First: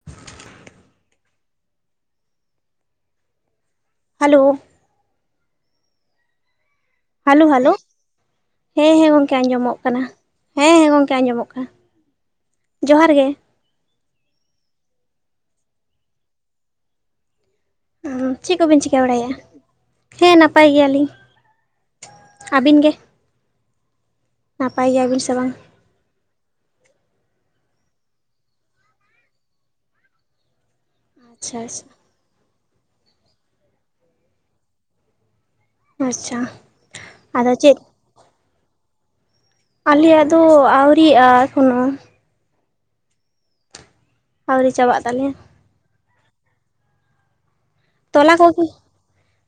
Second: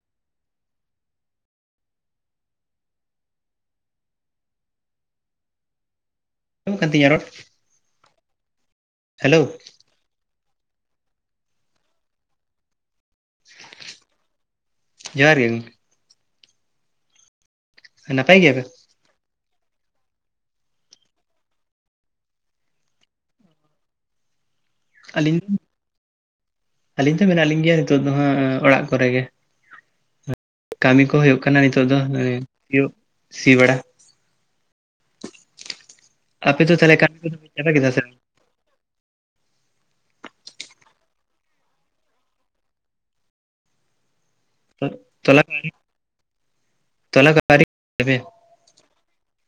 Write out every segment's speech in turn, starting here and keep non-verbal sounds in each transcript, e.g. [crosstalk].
[inaudible] Hello. [inaudible] ᱠᱟᱱ ᱛᱤᱧᱟ ᱨᱚᱲ? Hello hello. ᱦᱮᱸ ᱦᱮᱸ ᱜᱚᱢᱠᱮ ᱦᱮᱞᱳ ᱟᱸᱡᱚᱢᱚᱜ ᱠᱟᱱᱟ᱾ ᱦᱮᱸ ᱦᱮᱸ ᱜᱚᱢᱠᱮ ᱟᱸᱡᱚᱢᱚᱜ ᱠᱟᱱᱟ ᱾ᱡᱚᱦᱟᱨ ᱜᱮ᱾ ᱡᱚᱦᱟᱨ ᱜᱮ᱾ ᱱᱟᱯᱟᱭ ᱪᱮᱫ ᱜᱮᱭᱟᱵᱮᱱ ᱠᱚᱵᱤᱱ ᱪᱤ ᱮᱭᱟ ᱵᱟᱲᱟᱭ-ᱟ, ᱦᱮᱸ ᱱᱟᱯᱟᱭ ᱜᱮᱭᱟᱞᱤᱧ ᱾ᱟᱹᱵᱤᱱ ᱜᱮ? ᱱᱟᱯᱟᱭ ᱜᱮᱭᱟᱵᱤᱱ ᱥᱮ ᱟᱹᱞᱤᱧ, ᱵᱟᱝ ᱟᱹᱞᱤᱧ ᱛᱚ ᱢᱮᱱᱟᱜ ᱞᱤᱧ ᱜᱮᱭᱟ ᱱᱤᱛᱚᱜ ᱫᱚ ᱦᱟᱸᱜ ᱚᱲᱟᱜ ᱠᱚᱨᱮ ᱜᱮ᱾ ᱠᱟᱹᱢᱤ ᱠᱚ ᱦᱩᱭᱩᱜ ᱠᱟᱱᱟ ᱟᱪᱪᱷᱟ ᱱᱤᱛᱚᱜ ᱟᱪᱪᱷᱟ ᱫᱚ [inaudible] ᱥᱤᱭᱳᱜ ᱥᱤ ᱵᱟᱲᱟ ᱾ ᱟᱪᱪᱷᱟ ᱟᱯᱮ ᱫᱚ ᱛᱟᱦᱚᱞᱮ [inaudible] ᱟᱫᱚ ᱪᱟᱵᱟ ᱪᱮᱫ ᱠᱮᱫᱟ ᱥᱮ ᱵᱟᱝ? ᱟᱞᱮᱭᱟᱜ ᱫᱚ ᱟᱹᱣᱨᱤᱜ-ᱟ ᱮᱠᱷᱚᱱᱳ᱾ ᱟᱹᱣᱨᱤ ᱪᱟᱵᱟᱜ ᱛᱟᱞᱮᱭᱟ [inaudible] [unintelligible] ᱛᱚᱵᱮ? ᱛᱚᱞᱟ ᱠᱚᱜᱮ,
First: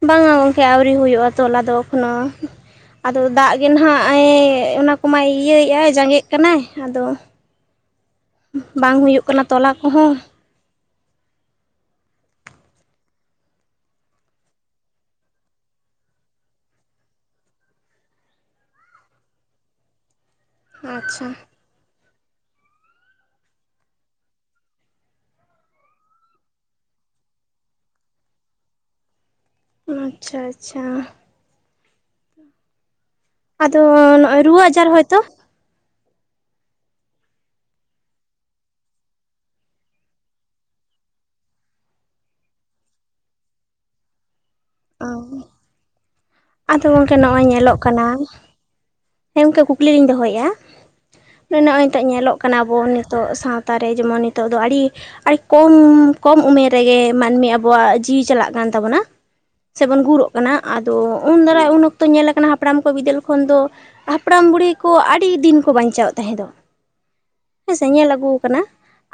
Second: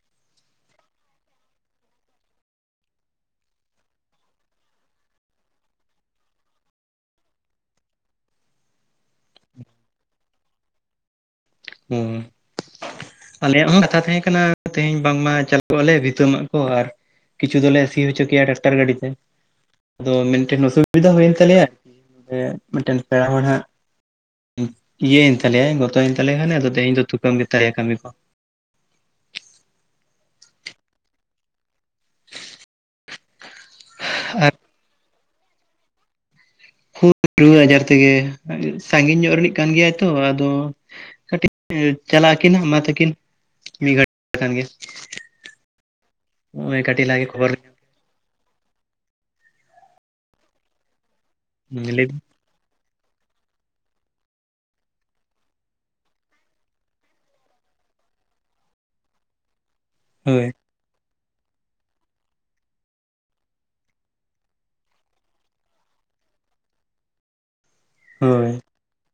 ᱵᱟᱝᱟ ᱜᱚᱢᱠᱮ ᱟᱹᱣᱨᱤ ᱦᱩᱭᱩᱜ-ᱟ ᱛᱚᱞᱟ ᱫᱚ ᱮᱠᱷᱚᱱᱳ᱾ ᱟᱫᱚ ᱫᱟᱜ ᱜᱮ ᱱᱟᱦᱟᱜ ᱮᱹᱭ ᱚᱱᱟ ᱠᱚᱢᱟᱭ ᱤᱭᱟᱹᱭᱮᱫ-ᱟᱭ ᱡᱟᱸᱜᱮᱜ ᱠᱟᱱᱟᱭ ᱟᱫᱚ [inaudible] ᱵᱟᱝ ᱦᱩᱭᱩᱜ ᱠᱟᱱᱟ ᱛᱚᱞᱟ ᱠᱚᱦᱚᱸ᱾ ᱦᱩᱸ᱾ ᱟᱞᱮᱭᱟᱜ ᱦᱚᱸ ᱠᱟᱛᱷᱟ ᱛᱟᱦᱮᱸ ᱠᱟᱱᱟ ᱛᱮᱦᱮᱧ ᱵᱟᱝ ᱢᱟ ᱪᱟᱞᱩᱜ ᱟᱞᱮ ᱵᱷᱤᱛᱟᱹ ᱢᱟᱜ ᱠᱚ ᱟᱨ ᱠᱤᱪᱷᱩ ᱫᱚᱞᱮ ᱥᱤ ᱦᱚᱪᱚ ᱠᱮᱭᱟ ᱴᱨᱟᱠᱴᱟᱨ ᱜᱟᱹᱰᱤ ᱛᱮ ᱟᱫᱚ ᱢᱮᱱᱴᱮᱱ ᱚᱥᱩᱵᱤᱫᱟ ᱟᱪᱪᱷᱟ ᱦᱩᱭᱮᱱ ᱛᱟᱞᱮᱭᱟ᱾ ᱢᱤᱫᱴᱮᱱ ᱯᱮᱲᱟ ᱦᱚᱲ ᱦᱟᱸᱜ ᱤᱭᱟᱹᱭᱮᱱ ᱛᱟᱞᱮᱭᱟᱭ ᱜᱚᱛᱚᱭᱮᱱ ᱛᱟᱞᱮ ᱦᱟᱞᱮ ᱟᱫᱚ ᱛᱮᱦᱮᱧ ᱫᱚ ᱛᱷᱩᱠᱟᱹᱢ ᱜᱮ ᱛᱟᱞᱮᱭᱟ ᱠᱟᱹᱢᱤ ᱠᱚ᱾ ᱚ ᱟᱪᱪᱷᱟ, ᱟᱪᱪᱷᱟ᱾ ᱟᱫᱚ ᱱᱚᱸᱜ-ᱚᱭ ᱟᱨ ᱨᱩᱣᱟᱹ ᱟᱡᱟᱨ ᱦᱳᱭ ᱛᱚ? ᱠᱷᱩᱜ ᱨᱩᱣᱟᱹ ᱟᱡᱟᱨ ᱛᱮᱜᱮ ᱥᱟᱸᱜᱤᱧ ᱧᱚᱜ ᱨᱤᱱᱤᱡ ᱠᱟᱱ ᱜᱮᱭᱟᱭ ᱛᱚ ᱟᱫᱚ ᱠᱟᱹᱴᱤᱡ ᱪᱟᱞᱟᱜ ᱟᱹᱠᱤᱱ ᱢᱟ ᱛᱟᱹᱠᱤᱱ ᱢᱤᱫ ᱜᱷᱟᱹᱲᱤᱡ ᱠᱷᱟᱱ ᱜᱮ᱾ ᱚ ᱱᱚᱜᱼᱚᱭ ᱟᱫᱚ ᱠᱟᱹᱴᱤᱡ ᱜᱚᱝᱠᱮ ᱞᱟᱦᱟ ᱜᱮ ᱱᱚᱸᱜ-ᱚᱭ ᱠᱷᱚᱵᱚᱨ ᱧᱮᱞᱚᱜ ᱠᱟᱱᱟ᱾ ᱦᱮᱸ ᱜᱚᱝᱠᱮ ᱠᱩᱠᱞᱤ ᱞᱤᱧ ᱫᱚᱦᱚᱭᱮᱜ-ᱟ ᱱᱚᱸᱜ-ᱚᱭ ᱞᱤᱧ ᱴᱟᱜ ᱞᱟᱹᱭ ᱧᱮᱞᱚᱜ ᱠᱟᱱᱟ ᱟᱵᱚ ᱱᱤᱛᱳᱜ ᱥᱟᱣᱛᱟ ᱨᱮ ᱡᱮᱢᱚᱱ ᱱᱤᱛᱳᱜ ᱫᱚ ᱟᱹᱲᱤ ᱟᱨ ᱠᱚᱢ ᱠᱚᱢ ᱩᱢᱮᱨ ᱨᱮᱜᱮ ᱢᱟᱹᱱᱢᱤ ᱟᱵᱚᱣᱟᱜ ᱡᱤᱣᱤ ᱪᱟᱞᱟᱜ ᱠᱟᱱ ᱛᱟᱵᱚᱱᱟ᱾ ᱥᱮ ᱵᱚᱱ ᱜᱩᱨᱩᱜ ᱦᱳᱭ ᱠᱟᱱᱟ᱾ ᱟᱫᱚ ᱩᱱ ᱫᱟᱨᱟᱭ ᱩᱱ ᱚᱠᱛᱚ ᱧᱮᱞ ᱠᱟᱱᱟ ᱦᱟᱯᱲᱟᱢ ᱠᱚ ᱵᱤᱫᱟᱹᱞ ᱠᱷᱚᱱ ᱫᱚ ᱦᱟᱯᱲᱟᱢ ᱵᱩᱲᱦᱤ ᱠᱚ ᱟᱹᱰᱤ ᱫᱤᱱ ᱠᱚ ᱵᱟᱧᱪᱟᱣ ᱛᱟᱦᱮᱸ ᱫᱚ᱾ ᱦᱮᱸᱥᱮ ᱧᱮᱞ ᱟᱹᱜᱩ ᱦᱳᱭ ᱠᱟᱱᱟ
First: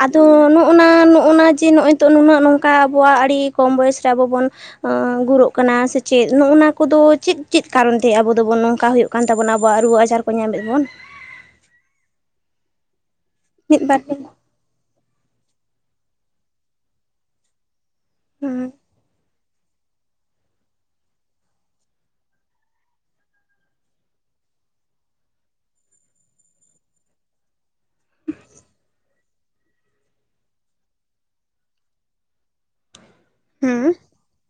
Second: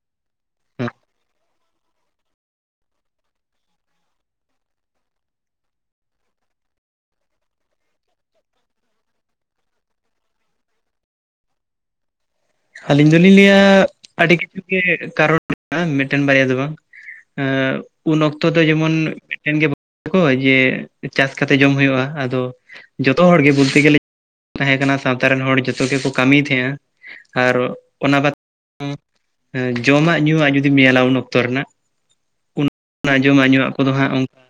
ᱟᱫᱚ ᱱᱚᱸᱜ-ᱱᱟ ᱱᱚᱸᱜ-ᱱᱟ ᱡᱮ ᱱᱚᱸᱜ-ᱚᱭ᱾ ᱱᱤᱛᱳᱜ ᱱᱩᱱᱟᱹᱜ ᱱᱚᱝᱠᱟ ᱟᱵᱚᱣᱟᱜ ᱟᱹᱰᱤ ᱠᱚᱢ ᱵᱚᱭᱮᱥ ᱨᱮ ᱟᱵᱚ ᱵᱚᱱ ᱟᱸᱻ ᱜᱩᱨᱚᱜ ᱠᱟᱱᱟ ᱥᱮᱪᱮᱫ ᱱᱚᱸᱜ-ᱱᱟ ᱠᱚᱫᱚ ᱪᱮᱫ ᱪᱮᱫ ᱠᱟᱨᱚᱱ ᱛᱮ ᱟᱵᱚ ᱫᱚᱵᱚᱱ ᱱᱚᱝᱠᱟ ᱦᱳᱭᱳᱜ ᱠᱟᱱ ᱛᱟᱵᱚᱱᱟ? ᱟᱵᱚᱣᱟᱜ ᱨᱩᱣᱟᱹ ᱟᱡᱟᱨ ᱠᱚ ᱧᱟᱢᱮᱫ ᱵᱚᱱ᱾ ᱟᱹᱞᱤᱧ ᱫᱩᱞᱤᱧ ᱞᱟᱹᱭ-ᱟ ᱢᱤᱫ ᱵᱟᱨ ᱦᱮᱸ ᱟᱹᱰᱤᱠ ᱠᱤᱪᱷᱩ ᱜᱮ ᱠᱟᱨᱚᱱ ᱢᱮᱱᱟᱜ-ᱟ ᱢᱤᱫᱴᱮᱱ ᱵᱟᱨᱭᱟ ᱫᱚ ᱵᱟᱝ ᱮᱸᱻ ᱩᱱ ᱚᱠᱛᱚ ᱫᱚ ᱡᱮᱢᱚᱱ ᱢᱤᱫᱴᱮᱱ ᱜᱮ ᱠᱚ ᱡᱮ ᱪᱟᱥ ᱠᱟᱛᱮ ᱡᱚᱢ ᱦᱳᱭᱳᱜ-ᱟ᱾ ᱟᱫᱚ ᱡᱚᱛᱚ ᱦᱚᱲ ᱜᱮ ᱵᱚᱞᱛᱮ ᱜᱮᱹᱞᱮ ᱛᱟᱦᱮᱸ ᱠᱟᱱᱟ ᱥᱟᱣᱛᱟ ᱨᱮᱱ ᱦᱚᱲ ᱡᱚᱛᱚ ᱜᱮᱠᱚ ᱠᱟᱹᱢᱤ ᱛᱟᱦᱮᱸᱜᱟ ᱟᱨ ᱚᱱᱟ ᱵᱟᱫᱽ ᱦᱮᱸ ᱡᱚᱢᱟᱜ ᱧᱩᱣᱟᱜ ᱡᱩᱫᱤᱢ ᱧᱮᱞᱟ ᱩᱱ ᱚᱠᱛᱚ ᱨᱮᱱᱟᱜ ᱩᱱ ᱚᱱᱟ ᱡᱚᱢᱟᱜ ᱧᱩᱣᱟᱜ ᱠᱚᱫᱚ ᱦᱮᱸ ᱦᱟᱸᱜ ᱚᱱᱠᱟ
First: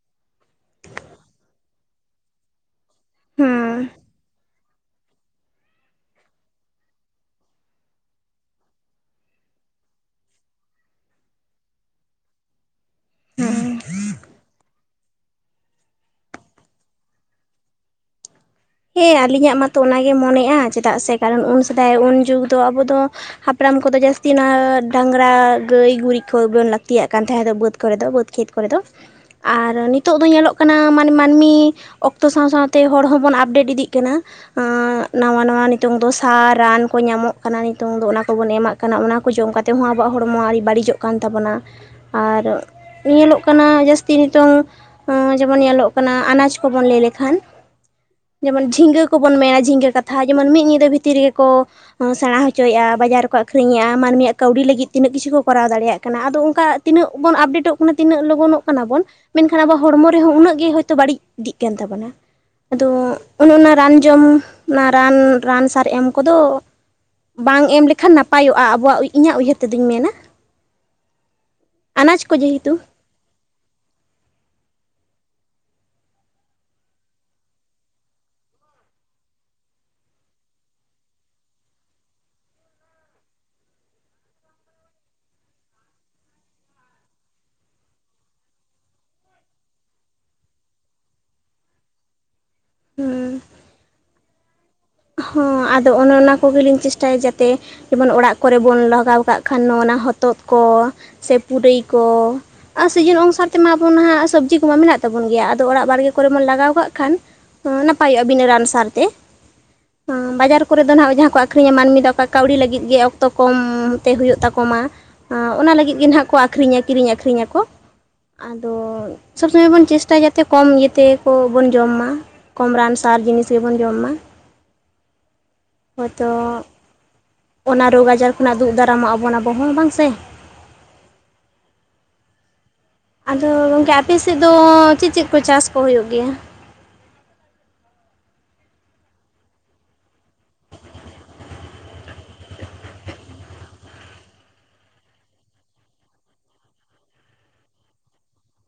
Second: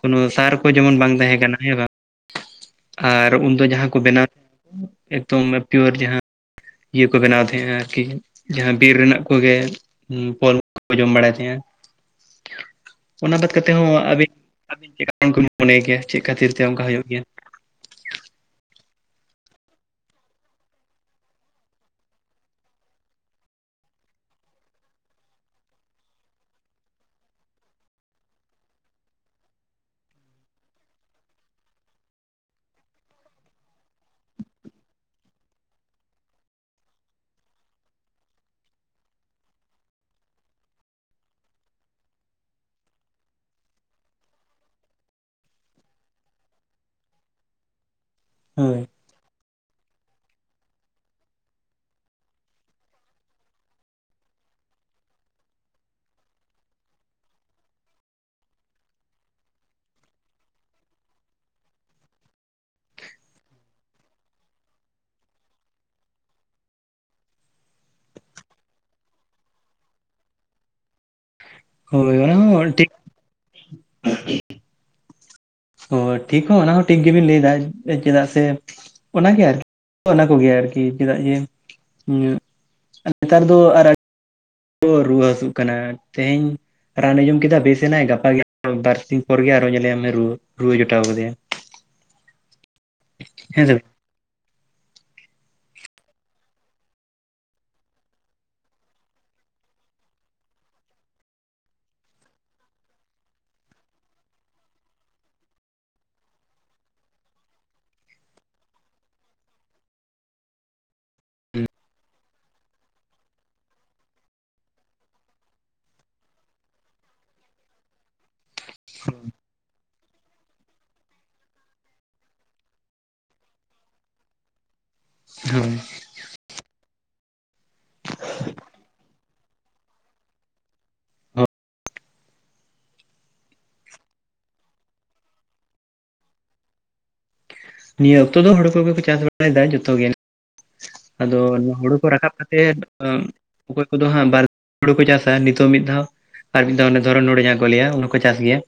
ᱠᱳᱱᱳ ᱥᱟᱨ ᱠᱚ ᱡᱮᱢᱚᱱ ᱵᱟᱝ ᱛᱟᱦᱮᱸ ᱠᱟᱱᱟ ᱦᱮᱸ ᱵᱟᱝ᱾ ᱟᱨ ᱩᱱᱫᱚ ᱦᱮᱸ ᱡᱟᱦᱟ ᱠᱚ ᱵᱮᱱᱟᱣ ᱮᱠᱫᱚᱢ ᱯᱤᱭᱳᱨ ᱡᱟᱦᱟ ᱤᱭᱟᱹ ᱠᱚ ᱵᱮᱱᱟᱣ ᱛᱟᱦᱮᱸᱜ-ᱟ ᱟᱨᱠᱤ ᱡᱟᱦᱟ ᱵᱤᱨ ᱨᱮᱱᱟᱜ ᱠᱚᱜᱮ᱾ ᱦᱩᱸ ᱯᱷᱚᱞ ᱠᱚ ᱡᱚᱢ ᱵᱟᱲᱟᱭ ᱛᱟᱦᱮᱜ-ᱟ᱾ ᱚᱱᱟ ᱵᱟᱫᱽ ᱠᱟᱛᱮ ᱦᱚᱸ ᱟᱹᱵᱤᱱ ᱟᱹᱵᱤᱱ ᱪᱮᱠᱟ [inaudible] ᱢᱚᱱᱮᱭ ᱜᱮᱭᱟ ᱪᱮᱫ ᱠᱷᱟᱹᱛᱤᱨ ᱛᱮ ᱚᱱᱠᱟ ᱦᱳᱭᱳᱜ ᱜᱮᱭᱟ? ᱦᱮᱸ ᱟᱹᱞᱤᱧᱟᱜ ᱢᱟᱛᱚ ᱚᱱᱟᱜᱮ ᱢᱚᱱᱮᱜ-ᱟ᱾ ᱪᱮᱫᱟᱜ ᱥᱮ ᱠᱟᱨᱚᱱ ᱩᱱ ᱥᱮᱫᱟᱭ ᱩᱱ ᱡᱩᱜᱽ ᱫᱚ ᱟᱵᱚ ᱫᱚ᱾ ᱦᱟᱯᱲᱟᱢ ᱠᱚᱫᱚ ᱡᱟᱹᱥᱛᱤ ᱚᱱᱟ ᱰᱟᱝᱨᱟ, ᱜᱟᱹᱭ ᱜᱩᱨᱤᱡ ᱠᱷᱚᱵᱚᱱ ᱞᱟᱹᱠᱛᱤᱭᱟᱜ ᱠᱟᱱ ᱛᱟᱦᱮᱸᱫ ᱫᱚ ᱵᱟᱹᱫᱽ ᱠᱚᱨᱮ ᱫᱚ᱾ ᱵᱟᱹᱫᱽ ᱠᱷᱮᱛ ᱠᱚᱨᱮ ᱫᱚ᱾ ᱟᱨ ᱱᱤᱛᱳᱜ ᱫᱚ ᱧᱮᱞᱚᱜ ᱠᱟᱱᱟ ᱢᱟᱱ ᱢᱟᱹᱱᱢᱤ ᱚᱠᱛᱚ ᱥᱟᱣ ᱥᱟᱣᱛᱮ ᱦᱚᱲ ᱦᱚᱸᱵᱚᱱ ᱟᱯᱰᱮᱴ ᱤᱫᱤᱜ ᱠᱟᱱᱟ᱾ ᱟᱸᱻ ᱱᱟᱣᱟ, ᱱᱟᱣᱟ ᱱᱤᱛᱚᱝ ᱫᱚ ᱥᱟᱨ, ᱨᱟᱱ ᱠᱚ ᱧᱟᱢᱚᱜ ᱠᱟᱱᱟ᱾ ᱱᱤᱛᱚᱝ ᱫᱚ ᱚᱱᱟ ᱠᱚᱵᱚᱱ ᱮᱢᱟᱜ ᱠᱟᱱᱟ ᱾ᱚᱱᱟ ᱠᱚ ᱡᱚᱢ ᱠᱟᱛᱮ ᱦᱚᱸ ᱟᱵᱚᱣᱟᱜ ᱦᱚᱲᱢᱚ ᱟᱹᱨᱤ ᱵᱟᱹᱲᱤᱡᱚᱜ ᱠᱟᱱ ᱛᱟᱵᱚᱱᱟ᱾ ᱟᱨ ᱧᱮᱞᱚᱜ ᱠᱟᱱᱟ ᱾ᱡᱟᱹᱥᱛᱤ ᱱᱤᱛᱚᱝ ᱡᱮᱢᱚᱱ ᱧᱮᱞᱚᱜ ᱠᱟᱱᱟ ᱟᱱᱟᱡᱽ ᱠᱚᱵᱚᱱ ᱞᱟᱹᱭ ᱞᱮᱠᱷᱟᱱ᱾ ᱡᱮᱢᱚᱱ ᱡᱷᱤᱝᱜᱟᱹ ᱠᱚᱵᱚᱱ ᱢᱮᱱᱟ ᱡᱷᱤᱝᱜᱟᱹ ᱠᱟᱛᱷᱟ ᱡᱮᱢᱚᱱ ᱢᱤᱫ ᱧᱤᱫᱟᱹ ᱵᱷᱤᱛᱤᱨ ᱨᱮᱜᱮ ᱠᱚ ᱦᱚᱸ ᱥᱮᱲᱟ ᱦᱚᱪᱚᱭᱮᱜ-ᱟ ᱵᱟᱡᱟᱨ ᱨᱮᱠᱚ ᱟᱹᱠᱷᱨᱤᱧ ᱮᱜ-ᱟ᱾ ᱢᱟᱹᱱᱢᱤᱭᱟᱜ ᱠᱟᱹᱣᱰᱤ ᱞᱟᱹᱜᱤᱫ ᱛᱤᱱᱟᱹᱜ ᱠᱤᱪᱷᱩ ᱠᱚ ᱠᱚᱨᱟᱣ ᱫᱟᱲᱮᱭᱟᱜ ᱠᱟᱱᱟ᱾ ᱟᱫᱚ ᱚᱱᱠᱟ ᱛᱤᱱᱟᱹᱜ ᱵᱚᱱ ᱟᱯᱰᱮᱴᱚᱜ ᱠᱟᱱᱟ ᱛᱤᱱᱟᱹᱜ ᱞᱚᱜᱚᱱᱚᱜ ᱠᱟᱱᱟ ᱵᱚᱱ᱾ ᱢᱮᱱᱠᱷᱟᱱ ᱟᱵᱚ ᱦᱚᱲᱢᱚ ᱨᱮᱦᱚᱸ ᱩᱱᱟᱹᱜ ᱜᱮ ᱦᱳᱭ ᱛᱚ ᱵᱟᱹᱲᱤᱡ ᱤᱫᱤᱜ ᱠᱟᱱ ᱛᱟᱵᱚᱱᱟ᱾ᱟᱫᱚ ᱚᱱᱚ ᱚᱱᱟ ᱨᱟᱱ ᱡᱚᱢ ᱚᱱᱟ ᱨᱟᱱ, ᱨᱟᱱ ᱥᱟᱨ ᱮᱢ ᱠᱚᱫᱚ ᱵᱟᱝ ᱮᱢ ᱞᱮᱠᱷᱟᱱ ᱱᱟᱯᱟᱭᱚᱜ-ᱟ ᱟᱵᱚᱣᱟᱜ ᱩᱭ ᱤᱧᱟᱹᱜ ᱩᱭᱦᱟᱹᱨ ᱛᱮ ᱫᱚᱧ ᱢᱮᱱᱟ᱾ [inaudible] ᱟᱱᱟᱡᱽ ᱚᱱᱟ ᱠᱚ ᱡᱮᱦᱮᱛᱩᱼᱼ ᱦᱚᱸ ᱴᱷᱤᱠ ᱚ ᱴᱷᱤᱠ ᱦᱚᱸ ᱚᱱᱟ ᱦᱚᱸ ᱴᱷᱤᱠ ᱜᱮᱵᱤᱱ ᱞᱟᱹᱭᱫᱟ ᱪᱮᱫᱟᱜ ᱥᱮᱼᱼ ᱚᱱᱟ ᱜᱮ ᱟᱨᱠᱤ ᱚᱱᱟ ᱠᱚᱜᱮ ᱟᱨᱠᱤ ᱪᱮᱫᱟᱜ ᱡᱮ [inaudible] ᱱᱮᱛᱟᱨ ᱫᱚ ᱟᱨ [unintelligible] ᱠᱚ ᱨᱩᱣᱟᱹ ᱦᱟᱹᱥᱩᱜ ᱠᱟᱱᱟ ᱛᱮᱦᱮᱧᱼᱼ ᱨᱟᱱ ᱮ ᱡᱚᱢ ᱠᱮᱫᱟ ᱵᱮᱥ ᱮᱱᱟᱭ ᱜᱟᱯᱟ ᱜᱮ [inaudible] ᱵᱟᱨ ᱥᱤᱧ ᱯᱚᱨ ᱜᱮ ᱟᱨᱚ ᱧᱮᱞᱮ ᱢᱮ ᱨᱩᱣᱟᱹ ᱨᱩᱣᱟᱹ ᱡᱚᱴᱟᱣ ᱠᱟᱫᱮᱭᱟ᱾ ᱦᱩᱸ ᱦᱮᱸ ᱥᱮ ᱵᱟᱝ? ᱦᱚᱸ ᱟᱫᱚ ᱚᱱᱮ ᱚᱱᱟ ᱠᱚᱜᱮᱞᱤᱧ ᱪᱮᱥᱴᱟᱭᱟ ᱡᱟᱛᱮᱼᱼ ᱡᱮᱢᱚᱱ ᱚᱲᱟᱜ ᱠᱚᱨᱮ ᱵᱚᱱ ᱞᱟᱜᱟᱣ ᱠᱟᱜ ᱠᱷᱟᱱ ᱚᱱᱟ ᱦᱚᱛᱚᱫ ᱠᱚ ᱥᱮ ᱯᱩᱨᱟᱹᱭ ᱠᱚᱼᱼ ᱟ ᱥᱤᱡᱤᱱ ᱚᱱᱩᱥᱟᱨ ᱛᱮᱢᱟ ᱟᱵᱚ ᱱᱟᱦᱟᱜ ᱥᱚᱵᱽᱡᱤ ᱠᱚᱢᱟ ᱢᱮᱱᱟᱜ ᱛᱟᱵᱚᱱ ᱜᱮᱭᱟ ᱟᱫᱚ ᱚᱲᱟᱜ ᱵᱟᱲᱜᱮ ᱠᱚᱨᱮ ᱵᱚᱱ ᱞᱟᱜᱟᱣ ᱠᱟᱜ ᱠᱷᱟᱱᱼᱼ ᱱᱟᱯᱟᱭᱚᱜ-ᱟ ᱵᱤᱱᱟ ᱨᱟᱱ ᱥᱟᱨ ᱛᱮ᱾ ᱦᱩᱸ ᱵᱟᱡᱟᱨ ᱠᱚᱨᱮ ᱫᱚ ᱱᱟᱜ ᱡᱟᱦᱟᱸ ᱠᱚ ᱟᱹᱠᱷᱨᱤᱧᱟ ᱢᱟᱹᱱᱢᱤ ᱫᱚ ᱚᱠᱟ ᱠᱟᱹᱣᱰᱤ ᱞᱟᱹᱜᱤᱫ ᱜᱮ᱾ ᱛᱚ ᱠᱚᱢ ᱛᱮ ᱦᱩᱭᱩᱜ ᱛᱟᱠᱚ ᱢᱟ ᱚᱱᱟ ᱞᱟᱹᱜᱤᱫ ᱜᱮ ᱱᱟᱜ ᱠᱚ ᱟᱹᱠᱷᱨᱤᱧᱟ ᱠᱤᱨᱤᱧ ᱟᱹᱠᱷᱨᱤᱧᱟ ᱠᱚ᱾ ᱟᱫᱚ ᱥᱚᱵ ᱥᱚᱢᱚᱭ ᱵᱚᱱ ᱪᱮᱥᱴᱟᱭᱟ ᱡᱟᱛᱮ ᱠᱚᱢ ᱤᱭᱟᱹ ᱛᱮ ᱠᱚ ᱵᱚᱱ ᱡᱚᱢ ᱢᱟ᱾ ᱠᱚᱢ ᱨᱟᱱ ᱥᱟᱨ ᱡᱤᱱᱤᱥ ᱜᱮᱵᱚᱱ ᱡᱚᱢ ᱢᱟ᱾ ᱦᱩᱸ ᱦᱚᱭᱛᱚ ᱚᱱᱟ ᱨᱳᱜᱽ ᱟᱡᱟᱨ ᱠᱷᱚᱱᱟᱜ ᱫᱩᱜ ᱫᱟᱨᱟᱢᱚᱜ ᱟᱵᱚᱱ ᱟᱵᱚ ᱦᱚᱸ ᱵᱟᱝ ᱥᱮ? ᱦᱳᱭ ᱟᱫᱚ ᱜᱚᱝᱠᱮ ᱟᱯᱮ ᱥᱤᱫ ᱫᱚ ᱪᱮᱫ ᱪᱮᱫ ᱠᱚ ᱪᱟᱥ ᱠᱚ ᱦᱳᱭᱳᱜ ᱜᱮᱭᱟ? ᱱᱤᱭᱟᱹ ᱚᱠᱛᱚ ᱫᱚ ᱦᱳᱲᱳ ᱠᱚᱜᱮ ᱠᱚ ᱪᱟᱥ ᱵᱟᱲᱟᱭ ᱫᱟ ᱡᱚᱛᱚ ᱜᱮ᱾ ᱟᱫᱚ ᱱᱚ ᱦᱳᱲᱳ ᱠᱚ ᱨᱟᱠᱟᱵ ᱠᱟᱛᱮᱫᱼᱼ ᱚᱠᱚᱭ ᱠᱚᱫᱚ ᱦᱟᱸᱜ ᱵᱟᱨ [inaudible] ᱦᱩᱲᱩ ᱠᱚ ᱪᱟᱥᱟ ᱱᱤᱛᱚᱜ ᱢᱤᱫ ᱫᱷᱟᱣᱼᱼ ᱟᱨ ᱢᱤᱫ ᱫᱷᱟᱣ ᱚᱱᱮ ᱫᱷᱚᱨᱚᱱ ᱦᱳᱲᱳ ᱡᱟᱦᱟ ᱠᱚ ᱞᱟᱹᱭᱟ ᱚᱱᱟ ᱠᱚ ᱪᱟᱥ ᱜᱮᱭᱟ᱾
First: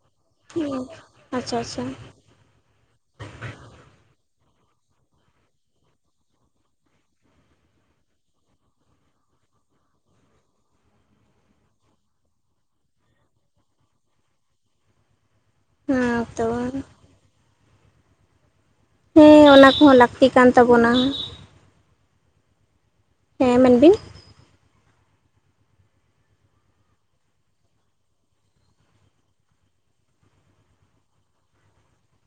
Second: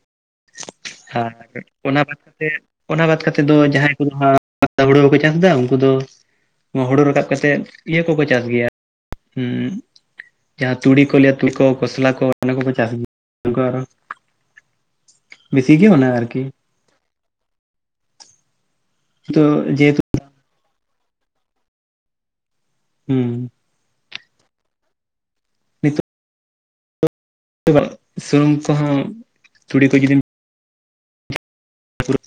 ᱟᱪᱪᱷᱟ ᱟᱪᱪᱷᱟ [unintelligible] ᱚᱱᱟ ᱵᱟᱛ ᱠᱟᱛᱮ ᱚᱱᱟ ᱵᱟᱛ ᱠᱟᱛᱮ ᱫᱚ ᱡᱟᱦᱟᱸᱭᱼᱼ [inaudible] ᱦᱩᱲᱩ ᱵᱟᱠᱚ ᱪᱟᱥ ᱫᱟ ᱩᱱᱠᱩ ᱫᱚᱼᱼ ᱱᱚᱣᱟ ᱦᱩᱲᱩ ᱨᱟᱠᱟᱵ ᱠᱟᱛᱮᱜ ᱤᱭᱟᱹ ᱠᱚᱠᱚ ᱪᱟᱥ ᱜᱮᱭᱟ ᱦᱩᱸᱼᱼ ᱡᱟᱦᱟᱸ ᱛᱩᱲᱤ ᱠᱚ ᱞᱟᱹᱭᱟ ᱛᱩᱲᱤ ᱠᱚ ᱠᱚᱥᱞᱟ ᱠᱚ ᱚᱱᱟ ᱠᱚ ᱠᱚ ᱪᱟᱥ ᱜᱮᱭᱟ᱾ ᱵᱤᱥᱤ ᱜᱮ ᱚᱱᱟ ᱟᱨ ᱦᱮᱸ ᱠᱤ᱾ ᱛᱚ ᱛᱚ ᱦᱮᱸ ᱚᱱᱟ ᱠᱚ ᱦᱚᱸ ᱡᱮᱦᱮᱛᱩ ᱞᱟᱹᱠᱛᱤ ᱠᱟᱱ ᱛᱟᱵᱚᱱᱟ᱾ ᱦᱩᱸ ᱦᱮᱸ ᱢᱮᱱ ᱵᱤᱱ ᱱᱤᱛᱚᱜ ᱥᱩᱱᱩᱢ ᱛᱮ ᱦᱚᱸ ᱛᱩᱲᱤ ᱛᱮ [unintelligible]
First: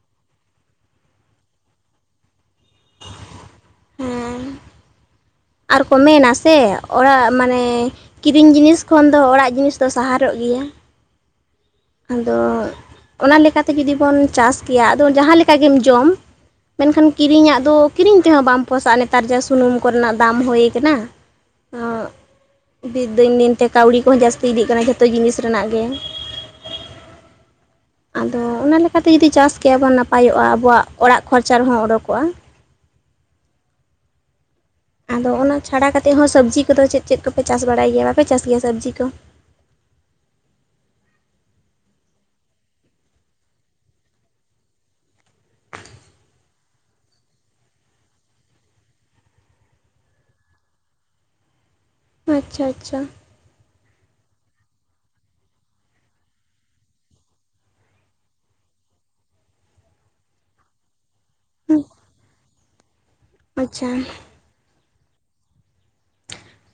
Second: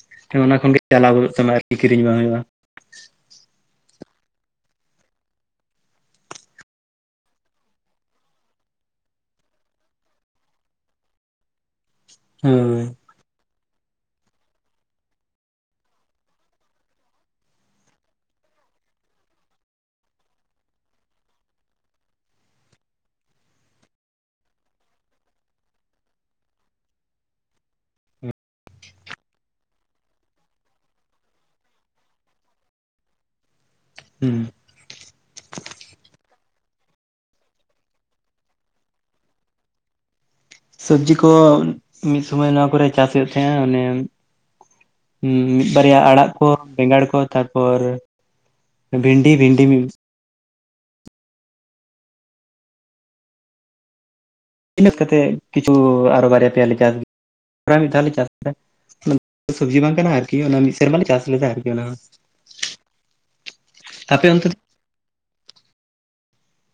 [inaudible] ᱚᱱᱟ ᱠᱷᱚᱱ ᱜᱮ ᱪᱟᱞᱟᱣ ᱜᱚᱫᱚᱜ ᱛᱟᱢᱟ ᱟᱨ ᱠᱤ ᱠᱤᱨᱤᱧ ᱵᱟᱝ ᱦᱳᱭᱳᱜᱼᱟ ᱦᱩᱸ ᱟᱨ ᱠᱚ ᱢᱮᱱᱟ ᱥᱮ ᱚᱲᱟᱜ ᱢᱟᱱᱮᱼᱼ ᱠᱤᱨᱤᱧ ᱡᱤᱱᱤᱥ ᱠᱷᱚᱱ ᱫᱚ ᱚᱲᱟᱜ ᱡᱤᱱᱤᱥ ᱫᱚ ᱥᱟᱦᱟᱨᱚᱜ ᱜᱮᱭᱟ᱾ ᱟᱫᱚ ᱦᱳᱭ ᱚᱱᱟ ᱞᱮᱠᱟᱛᱮ ᱡᱩᱫᱤ ᱵᱚᱱ ᱪᱟᱥ ᱠᱮᱭᱟ ᱟᱫᱚ ᱡᱟᱦᱟᱸ ᱞᱮᱠᱟ ᱜᱮᱢ ᱡᱚᱢ᱾ ᱢᱮᱱᱠᱷᱟᱱ ᱠᱤᱨᱤᱧᱟᱜ ᱫᱚ ᱠᱤᱨᱤᱧ ᱛᱮᱦᱚᱸ ᱵᱟᱢ ᱯᱚᱥᱟᱜᱟ ᱱᱮᱛᱟᱨ ᱡᱟ ᱥᱩᱱᱩᱢ ᱠᱚᱨᱮᱱᱟᱜ ᱫᱟᱢ ᱦᱳᱭ ᱠᱟᱱᱟ᱾ ᱚᱜ ᱫᱤᱱ ᱫᱤᱱ ᱛᱮ ᱠᱟᱹᱣᱲᱤ ᱠᱚᱦᱚᱸ ᱡᱟᱹᱥᱛᱤ ᱤᱫᱤᱜ ᱠᱟᱱᱟ ᱡᱷᱚᱛᱚ ᱡᱤᱱᱤᱥ ᱨᱮᱱᱟᱜ ᱜᱮ᱾ ᱟᱫᱚ ᱚᱱᱟ ᱞᱮᱠᱟᱛᱮ ᱡᱩᱫᱤ ᱪᱟᱥ ᱠᱮᱭᱟᱵᱚᱱ ᱱᱟᱯᱟᱭᱚᱜᱼᱟ ᱟᱵᱚᱣᱟᱜ ᱚᱲᱟᱜ ᱠᱷᱚᱨᱪᱟ ᱨᱮᱦᱚᱸ ᱚᱰᱳᱠᱚᱜᱼᱟ᱾ ᱦᱩᱸ ᱟᱫᱚ ᱚᱱᱟ ᱪᱷᱟᱲᱟ ᱠᱟᱛᱮᱫ ᱦᱚᱸ ᱥᱚᱵᱽᱡᱤ ᱠᱚ ᱫᱚ ᱪᱮᱫ ᱪᱮᱫ ᱠᱚᱯᱮ ᱪᱟᱥ ᱵᱟᱲᱟᱭ ᱜᱮᱭᱟ ᱵᱟᱯᱮ ᱪᱟᱥ ᱜᱮᱭᱟ ᱥᱚᱵᱽᱡᱤ ᱠᱚ? ᱥᱚᱵᱽᱡᱤ ᱠᱚ ᱢᱤᱫ ᱥᱳᱢᱳᱭ ᱱᱚᱣᱟ ᱠᱚᱨᱮ ᱪᱟᱥ ᱦᱳᱭᱳᱜ ᱛᱟᱦᱮᱸᱱᱟ ᱚᱱᱮᱼᱼ ᱢᱤᱫ ᱵᱟᱨᱭᱟ ᱟᱲᱟᱜ ᱠᱚ ᱵᱮᱸᱜᱟᱲ ᱠᱚ ᱛᱟᱨᱯᱚᱨᱼᱼ ᱵᱷᱤᱱᱰᱤ ᱵᱷᱤᱱᱰᱤ ᱟᱪᱪᱷᱟ ᱟᱪᱪᱷᱟ᱾ ᱤᱱᱟᱹᱜ ᱠᱟᱛᱮᱫ ᱠᱤᱪᱷᱩ ᱟᱨ ᱵᱟᱨᱭᱟ ᱯᱮᱭᱟ ᱞᱮᱠᱟᱼᱼ ᱯᱨᱟᱭ ᱢᱤᱫ ᱫᱷᱟᱣ ᱞᱮ ᱪᱟᱥ ᱛᱟᱦᱮᱫ [unintelligible] ᱥᱚᱵᱽᱡᱤ ᱵᱟᱝ ᱠᱟᱱᱟ ᱟᱨ ᱠᱤ ᱚᱱᱟ ᱢᱤᱫ ᱥᱮᱨᱢᱟᱞᱮ ᱪᱟᱥ ᱞᱮᱫᱟ ᱟᱨ ᱠᱤ ᱦᱩᱸ ᱚᱱᱟ ᱦᱚ᱾ ᱟᱪᱪᱷᱟ᱾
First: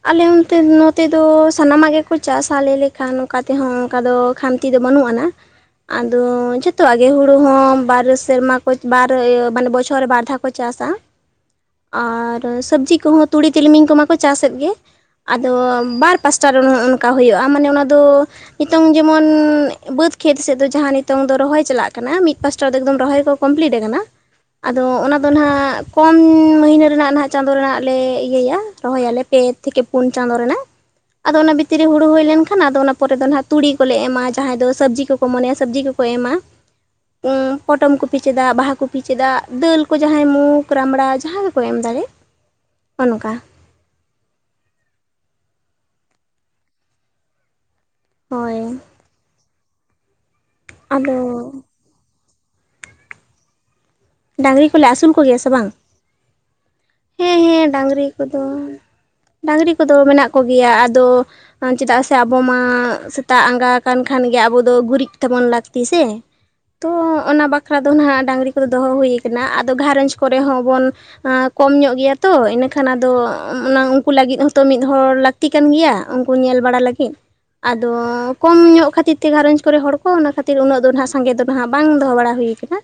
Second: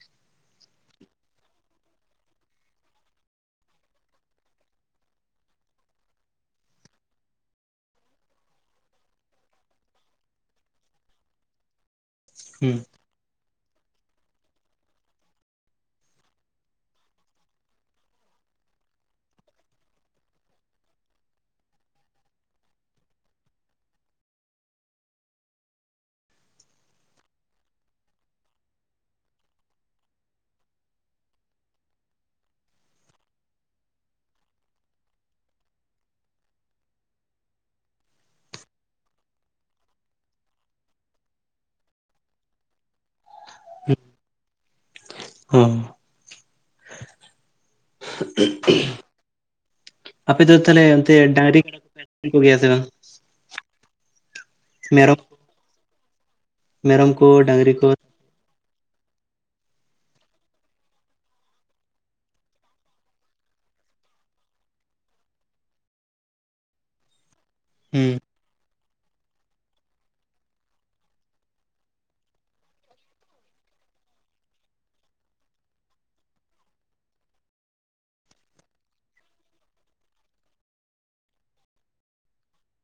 ᱟᱞᱮ ᱚᱱᱛᱮ ᱱᱚᱛᱮ ᱫᱚ ᱥᱟᱱᱟᱢᱟᱜ ᱜᱮ ᱠᱚ ᱪᱟᱥᱟ ᱞᱮ ᱞᱮᱠᱷᱟᱱ ᱚᱱᱠᱟ ᱛᱮᱦᱚᱸ ᱚᱱᱠᱟ ᱫᱚ ᱠᱷᱱ ᱛᱤ ᱫᱚ ᱵᱟᱹᱱᱩᱜ ᱟᱱᱟ᱾ ᱟᱫᱚ ᱡᱷᱚᱛᱚᱣᱟᱜ ᱜᱮ ᱦᱩᱲᱩ ᱦᱚᱸ ᱵᱟᱨ ᱥᱮᱨᱢᱟ ᱠᱚ ᱵᱟᱨ ᱤᱭᱟᱹ ᱢᱟᱱᱮ ᱵᱚᱪᱪᱷᱚᱨ ᱨᱮ ᱵᱟᱨ ᱫᱷᱟᱣ ᱠᱚ ᱪᱟᱥᱟ᱾ [inaudible] ᱟᱨ ᱦᱩᱸ ᱥᱚᱵᱽᱡᱤ ᱠᱚ ᱦᱚᱸ ᱛᱩᱲᱤ, ᱛᱤᱞᱢᱤᱧ ᱠᱚᱢᱟᱠᱚ ᱪᱟᱥᱮᱫ ᱜᱮ᱾ ᱟᱫᱚ ᱵᱟᱨ ᱯᱟᱥᱴᱟ ᱨᱮ ᱚᱱᱮ ᱚᱱᱠᱟ ᱦᱳᱭᱳᱜ-ᱟ ᱢᱟᱱᱮ ᱚᱱᱟ ᱫᱚ ᱦᱤᱛᱚᱝ ᱡᱮᱢᱚᱱ ᱵᱟᱹᱫᱽ ᱠᱷᱮᱛ ᱥᱮᱫ ᱫᱚ ᱡᱟᱦᱟᱸ ᱱᱤᱛᱚᱝ ᱫᱚ ᱨᱚᱦᱚᱭ ᱪᱟᱞᱟᱜ ᱠᱟᱱᱟ ᱢᱤᱫ ᱯᱟᱥᱴᱟ ᱫᱚ ᱮᱠᱫᱚᱢ ᱨᱚᱦᱚᱭ ᱠᱚ ᱠᱚᱢᱯᱞᱤᱴ ᱟᱠᱟᱱᱟ᱾ ᱟᱫᱚ ᱚᱱᱟ ᱫᱚ ᱱᱟᱦᱟᱸᱜ ᱠᱚᱢ ᱢᱟᱹᱦᱤᱱᱟᱹ ᱨᱮᱱᱟᱜ ᱱᱟᱦᱟᱸᱜ ᱪᱟᱸᱫᱳ ᱨᱮᱱᱟᱜ ᱞᱮ ᱤᱭᱟᱹᱭᱟ ᱨᱚᱦᱚᱭᱟᱞᱮ ᱯᱮ ᱛᱷᱮᱠᱮ ᱯᱳᱱ ᱪᱟᱸᱫᱳ ᱨᱮᱱᱟᱜ᱾ ᱟᱫᱚ ᱚᱱᱟ ᱵᱷᱤᱛᱤᱨ ᱨᱮ ᱦᱩᱲᱩ ᱦᱩᱭ ᱞᱮᱱᱠᱷᱟᱱ ᱟᱫᱚ ᱚᱱᱟ ᱯᱚᱨᱮ ᱫᱚ ᱱᱟᱦᱟᱸᱜ ᱛᱩᱲᱤ ᱠᱚᱞᱮ ᱮᱢᱟ ᱡᱟᱦᱟᱸᱭ ᱫᱚ ᱥᱚᱵᱽᱡᱤ ᱠᱚᱠᱚ ᱢᱚᱱᱮᱭᱟ ᱥᱚᱵᱽᱡᱤ ᱠᱚ ᱠᱚ ᱠᱚ ᱮᱢᱟ᱾ ᱩᱸ ᱯᱚᱴᱚᱢ ᱠᱚᱯᱤ ᱪᱮᱫᱟ, ᱵᱟᱦᱟ ᱠᱚᱯᱤ ᱪᱮᱫᱟᱜ, ᱫᱟᱹᱞ ᱠᱚ ᱡᱟᱦᱟᱸᱭ ᱢᱩᱠ, ᱨᱟᱢᱲᱟ ᱡᱟᱦᱟᱸ ᱠᱚ ᱮᱢ ᱫᱟᱲᱮᱜ ᱚᱱᱠᱟ‌ ᱦᱩᱸ᱾ ᱚ ᱦᱳᱭ᱾ ᱟᱯᱮ ᱫᱚ ᱛᱟᱞᱦᱮ ᱚᱱᱛᱮ ᱟᱫᱚ ᱰᱟᱝᱨᱤ [unintelligible] ᱠᱚᱜᱮᱟᱥᱮ ᱵᱟᱝ? ᱰᱟᱝᱨᱤ ᱠᱚᱞᱮ ᱟᱹᱥᱩᱞ ᱢᱮᱨᱚᱢ ᱠᱚᱜᱮᱭᱟ ᱥᱮ ᱵᱟᱝ? ᱢᱮᱨᱚᱢ ᱠᱚ ᱦᱮᱸ ᱦᱮᱸ ᱰᱟᱝᱨᱤ ᱠᱚ ᱠᱚᱫᱚ ᱰᱟᱝᱨᱤ ᱠᱚᱫᱚ ᱢᱮᱱᱟᱜ ᱠᱚᱜᱮᱭᱟ ᱟᱫᱚ ᱪᱮᱫᱟᱜ ᱥᱮ ᱟᱵᱚ ᱢᱟ ᱥᱮᱛᱟᱜ ᱟᱸᱜᱟ ᱟᱠᱟᱱ ᱠᱷᱟᱱ ᱜᱮ ᱟᱵᱚ ᱫᱚ ᱜᱩᱨᱤᱡ ᱛᱟᱵᱚᱱ ᱞᱟᱹᱠᱛᱤ ᱥᱮ᱾ ᱛᱚ ᱚᱱᱟ ᱵᱟᱠᱷᱨᱟ ᱫᱚᱱ ᱦᱩᱸ ᱟᱦᱟᱸᱜ ᱰᱟᱝᱨᱤ ᱠᱚᱫᱚ ᱫᱚᱦᱚ ᱦᱩᱭ ᱟᱠᱟᱱᱟ ᱟᱫᱚ ᱜᱷᱟᱨᱚᱸᱧᱡᱽ ᱠᱚᱨᱮ ᱦᱚᱸ ᱵᱚᱱ ᱠᱚᱢ ᱧᱚᱜ ᱜᱮᱭᱟ ᱛᱚ ᱤᱱᱟᱹᱠᱷᱟᱱ ᱟᱫᱚ ᱚᱱᱟ ᱩᱱᱠᱩ ᱞᱟᱹᱜᱤᱫ ᱦᱚᱸᱛᱚ ᱢᱤᱫᱦᱚᱲ ᱞᱟᱠ ᱞᱟᱹᱠᱛᱤ ᱠᱟᱱ ᱜᱮᱭᱟ ᱩᱱᱠᱩ ᱧᱮᱞ ᱵᱟᱲᱟ ᱞᱟᱹᱜᱤᱫ᱾ ᱟᱫᱚ ᱠᱚᱢ ᱧᱚᱜ ᱠᱷᱟᱹᱛᱤᱨ ᱛᱮ ᱜᱷᱟᱨᱚᱸᱧᱡᱽ ᱠᱚᱨᱮ ᱦᱚᱲ ᱠᱚ ᱚᱱᱟ ᱠᱷᱟᱹᱛᱤᱨ ᱩᱱᱟᱹᱜ ᱫᱚ ᱱᱟᱦᱟᱸᱜ ᱥᱟᱸᱜᱮ ᱫᱚ ᱱᱟᱦᱟᱸᱜ ᱵᱟᱝ ᱫᱚᱦᱚ ᱵᱟᱲᱟ ᱦᱩᱭ ᱠᱟᱱᱟ᱾